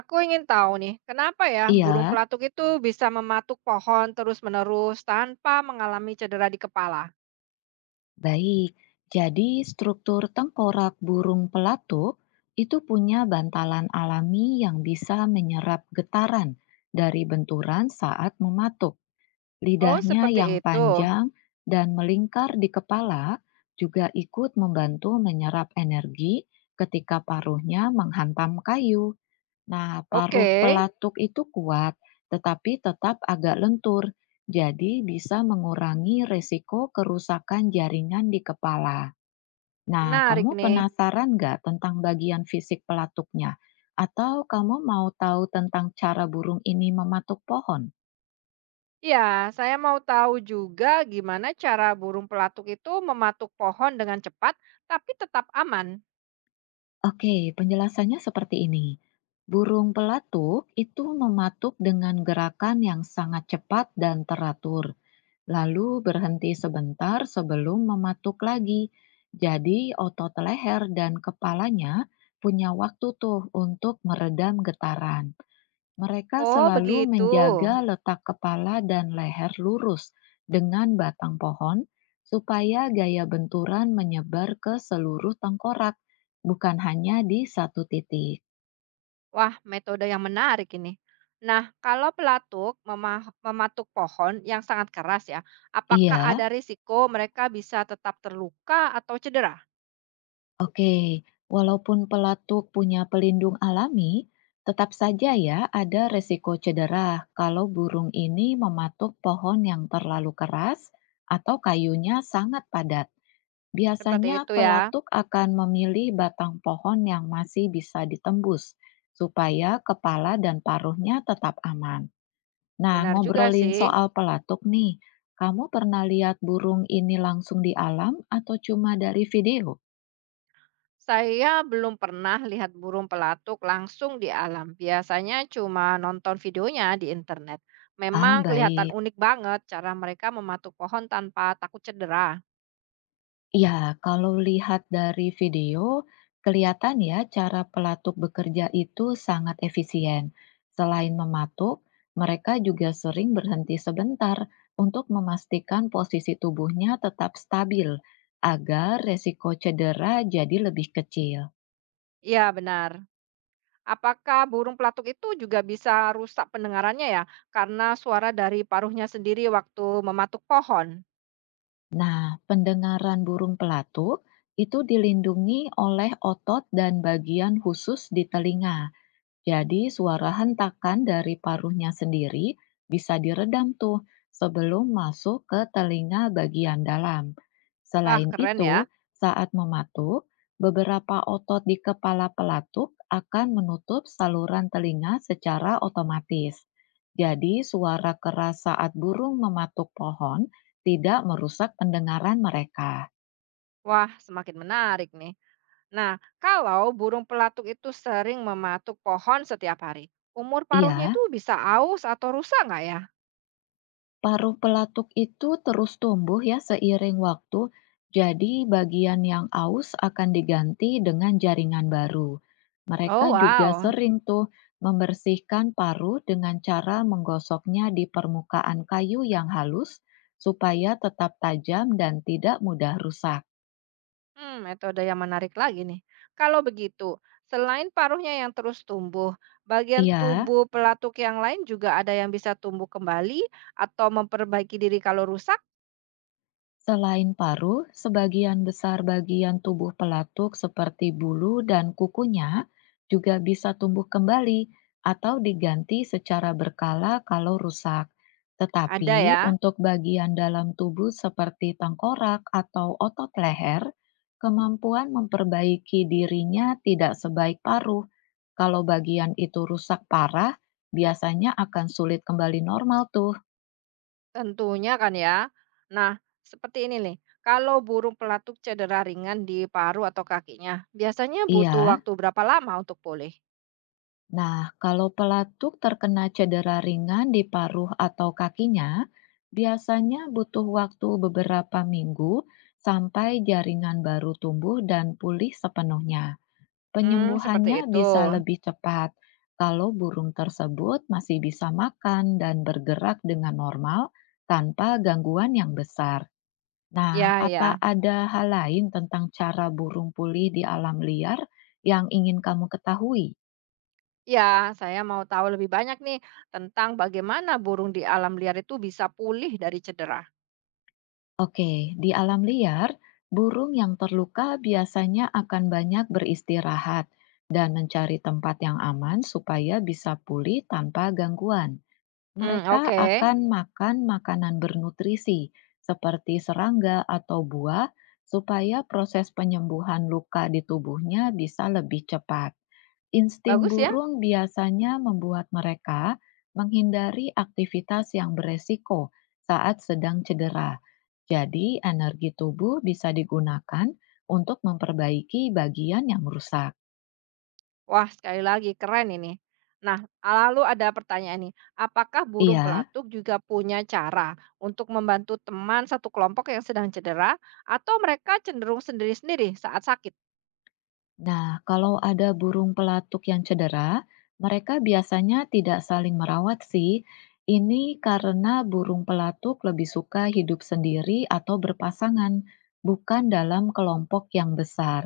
Aku ingin tahu nih, kenapa ya burung Iya, pelatuk itu bisa mematuk pohon terus-menerus tanpa mengalami cedera di kepala? baik. Jadi struktur tengkorak burung pelato itu punya bantalan alami yang bisa menyerap getaran dari benturan saat mematuk. Oh, Lidahnya seperti yang itu. panjang dan melingkar di kepala juga ikut membantu menyerap energi ketika paruhnya menghantam kayu. Nah, Oke, paruh pelatuk itu kuat, tetapi tetap agak lentur, jadi bisa mengurangi resiko kerusakan jaringan di kepala. Nah, menarik kamu nih. penasaran nggak tentang bagian fisik pelatuknya? Atau kamu mau tahu tentang cara burung ini mematuk pohon? Ya, saya mau tahu juga gimana cara burung pelatuk itu mematuk pohon dengan cepat tapi tetap aman. Oke, penjelasannya seperti ini. Burung pelatuk itu mematuk dengan gerakan yang sangat cepat dan teratur, lalu berhenti sebentar sebelum mematuk lagi. Jadi otot leher dan kepalanya punya waktu tuh untuk meredam getaran. Mereka Oh, selalu begitu. menjaga letak kepala dan leher lurus dengan batang pohon supaya gaya benturan menyebar ke seluruh tengkorak, bukan hanya di satu titik. Wah, metode yang menarik ini. Nah, kalau pelatuk mematuk pohon yang sangat keras ya, apakah Iya, ada risiko mereka bisa tetap terluka atau cedera? oke, walaupun pelatuk punya pelindung alami, tetap saja ya ada resiko cedera kalau burung ini mematuk pohon yang terlalu keras atau kayunya sangat padat. Seperti Biasanya itu ya. pelatuk akan memilih batang pohon yang masih bisa ditembus supaya kepala dan paruhnya tetap aman. Nah, Benar juga ngobrolin sih. soal pelatuk nih, kamu pernah lihat burung ini langsung di alam atau cuma dari video? Saya belum pernah lihat burung pelatuk langsung di alam. Biasanya cuma nonton videonya di internet. Memang Ah, kelihatan baik. unik banget cara mereka mematuk pohon tanpa takut cedera. Ya, kalau lihat dari video, kelihatan ya cara pelatuk bekerja itu sangat efisien. Selain mematuk, mereka juga sering berhenti sebentar untuk memastikan posisi tubuhnya tetap stabil agar resiko cedera jadi lebih kecil. Iya, benar. Apakah burung pelatuk itu juga bisa rusak pendengarannya ya? Karena suara dari paruhnya sendiri waktu mematuk pohon. Nah, pendengaran burung pelatuk itu dilindungi oleh otot dan bagian khusus di telinga. Jadi suara hentakan dari paruhnya sendiri bisa diredam tuh sebelum masuk ke telinga bagian dalam. Wah, Selain keren itu, ya. saat mematuk, beberapa otot di kepala pelatuk akan menutup saluran telinga secara otomatis. Jadi suara keras saat burung mematuk pohon tidak merusak pendengaran mereka. Wah, semakin menarik nih. Nah, kalau burung pelatuk itu sering mematuk pohon setiap hari, umur paruhnya Iya, itu bisa aus atau rusak nggak ya? paruh pelatuk itu terus tumbuh ya seiring waktu, jadi bagian yang aus akan diganti dengan jaringan baru. Mereka Oh, juga wow. sering tuh membersihkan paruh dengan cara menggosoknya di permukaan kayu yang halus supaya tetap tajam dan tidak mudah rusak. Hmm, metode yang menarik lagi nih. Kalau begitu, selain paruhnya yang terus tumbuh, bagian Iya, tubuh pelatuk yang lain juga ada yang bisa tumbuh kembali atau memperbaiki diri kalau rusak? selain paru, sebagian besar bagian tubuh pelatuk seperti bulu dan kukunya juga bisa tumbuh kembali atau diganti secara berkala kalau rusak. Tetapi Ada ya, untuk bagian dalam tubuh seperti tengkorak atau otot leher, kemampuan memperbaiki dirinya tidak sebaik paruh. Kalau bagian itu rusak parah, biasanya akan sulit kembali normal tuh. tentunya kan ya. Nah, seperti ini nih, kalau burung pelatuk cedera ringan di paru atau kakinya, biasanya butuh Iya, waktu berapa lama untuk pulih? nah, kalau pelatuk terkena cedera ringan di paruh atau kakinya, biasanya butuh waktu beberapa minggu sampai jaringan baru tumbuh dan pulih sepenuhnya. Hmm, seperti Penyembuhannya itu. bisa lebih cepat kalau burung tersebut masih bisa makan dan bergerak dengan normal tanpa gangguan yang besar. Nah, Ya, apa ya. ada hal lain tentang cara burung pulih di alam liar yang ingin kamu ketahui? Ya, saya mau tahu lebih banyak nih tentang bagaimana burung di alam liar itu bisa pulih dari cedera. Oke, di alam liar, burung yang terluka biasanya akan banyak beristirahat dan mencari tempat yang aman supaya bisa pulih tanpa gangguan. Hmm, Mereka oke. akan makan makanan bernutrisi seperti serangga atau buah supaya proses penyembuhan luka di tubuhnya bisa lebih cepat. Insting Bagus ya. burung biasanya membuat mereka menghindari aktivitas yang beresiko saat sedang cedera. Jadi, energi tubuh bisa digunakan untuk memperbaiki bagian yang rusak. Wah, sekali lagi keren ini. Nah, lalu ada pertanyaan nih, apakah burung Iya, pelatuk juga punya cara untuk membantu teman satu kelompok yang sedang cedera atau mereka cenderung sendiri-sendiri saat sakit? nah kalau ada burung pelatuk yang cedera, mereka biasanya tidak saling merawat sih. Ini karena burung pelatuk lebih suka hidup sendiri atau berpasangan, bukan dalam kelompok yang besar.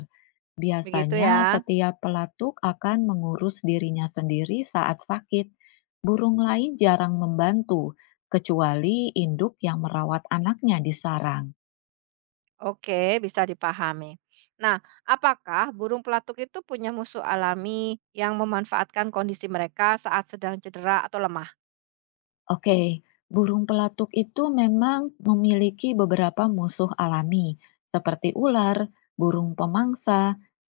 Begitu Biasanya, ya. setiap pelatuk akan mengurus dirinya sendiri saat sakit. Burung lain jarang membantu, kecuali induk yang merawat anaknya di sarang. Oke, bisa dipahami. Nah, apakah burung pelatuk itu punya musuh alami yang memanfaatkan kondisi mereka saat sedang cedera atau lemah? Oke, burung pelatuk itu memang memiliki beberapa musuh alami, seperti ular, burung pemangsa,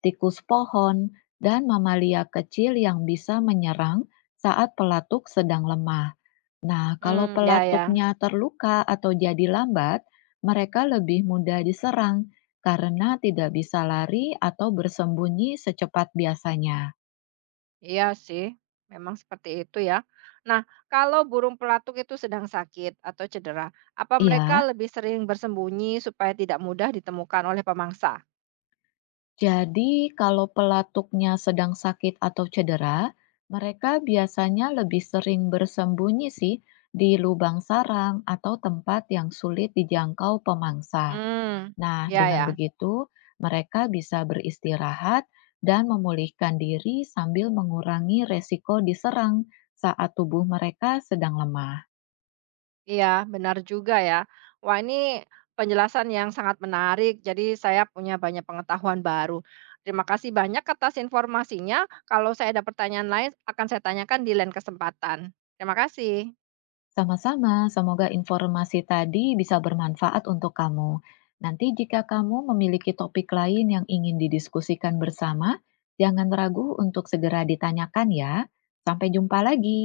tikus pohon, dan mamalia kecil yang bisa menyerang saat pelatuk sedang lemah. Nah, kalau Hmm, ya ya. pelatuknya terluka atau jadi lambat, mereka lebih mudah diserang karena tidak bisa lari atau bersembunyi secepat biasanya. Iya sih, memang seperti itu ya. Nah, kalau burung pelatuk itu sedang sakit atau cedera, apa mereka Iya, lebih sering bersembunyi supaya tidak mudah ditemukan oleh pemangsa? jadi kalau pelatuknya sedang sakit atau cedera, mereka biasanya lebih sering bersembunyi sih di lubang sarang atau tempat yang sulit dijangkau pemangsa. Hmm, Nah, ya dengan ya. begitu mereka bisa beristirahat dan memulihkan diri sambil mengurangi resiko diserang saat tubuh mereka sedang lemah. Iya, benar juga ya. Wah, ini penjelasan yang sangat menarik. Jadi saya punya banyak pengetahuan baru. Terima kasih banyak atas informasinya. Kalau saya ada pertanyaan lain, akan saya tanyakan di lain kesempatan. Terima kasih. Sama-sama, semoga informasi tadi bisa bermanfaat untuk kamu. Nanti jika kamu memiliki topik lain yang ingin didiskusikan bersama, jangan ragu untuk segera ditanyakan ya. Sampai jumpa lagi.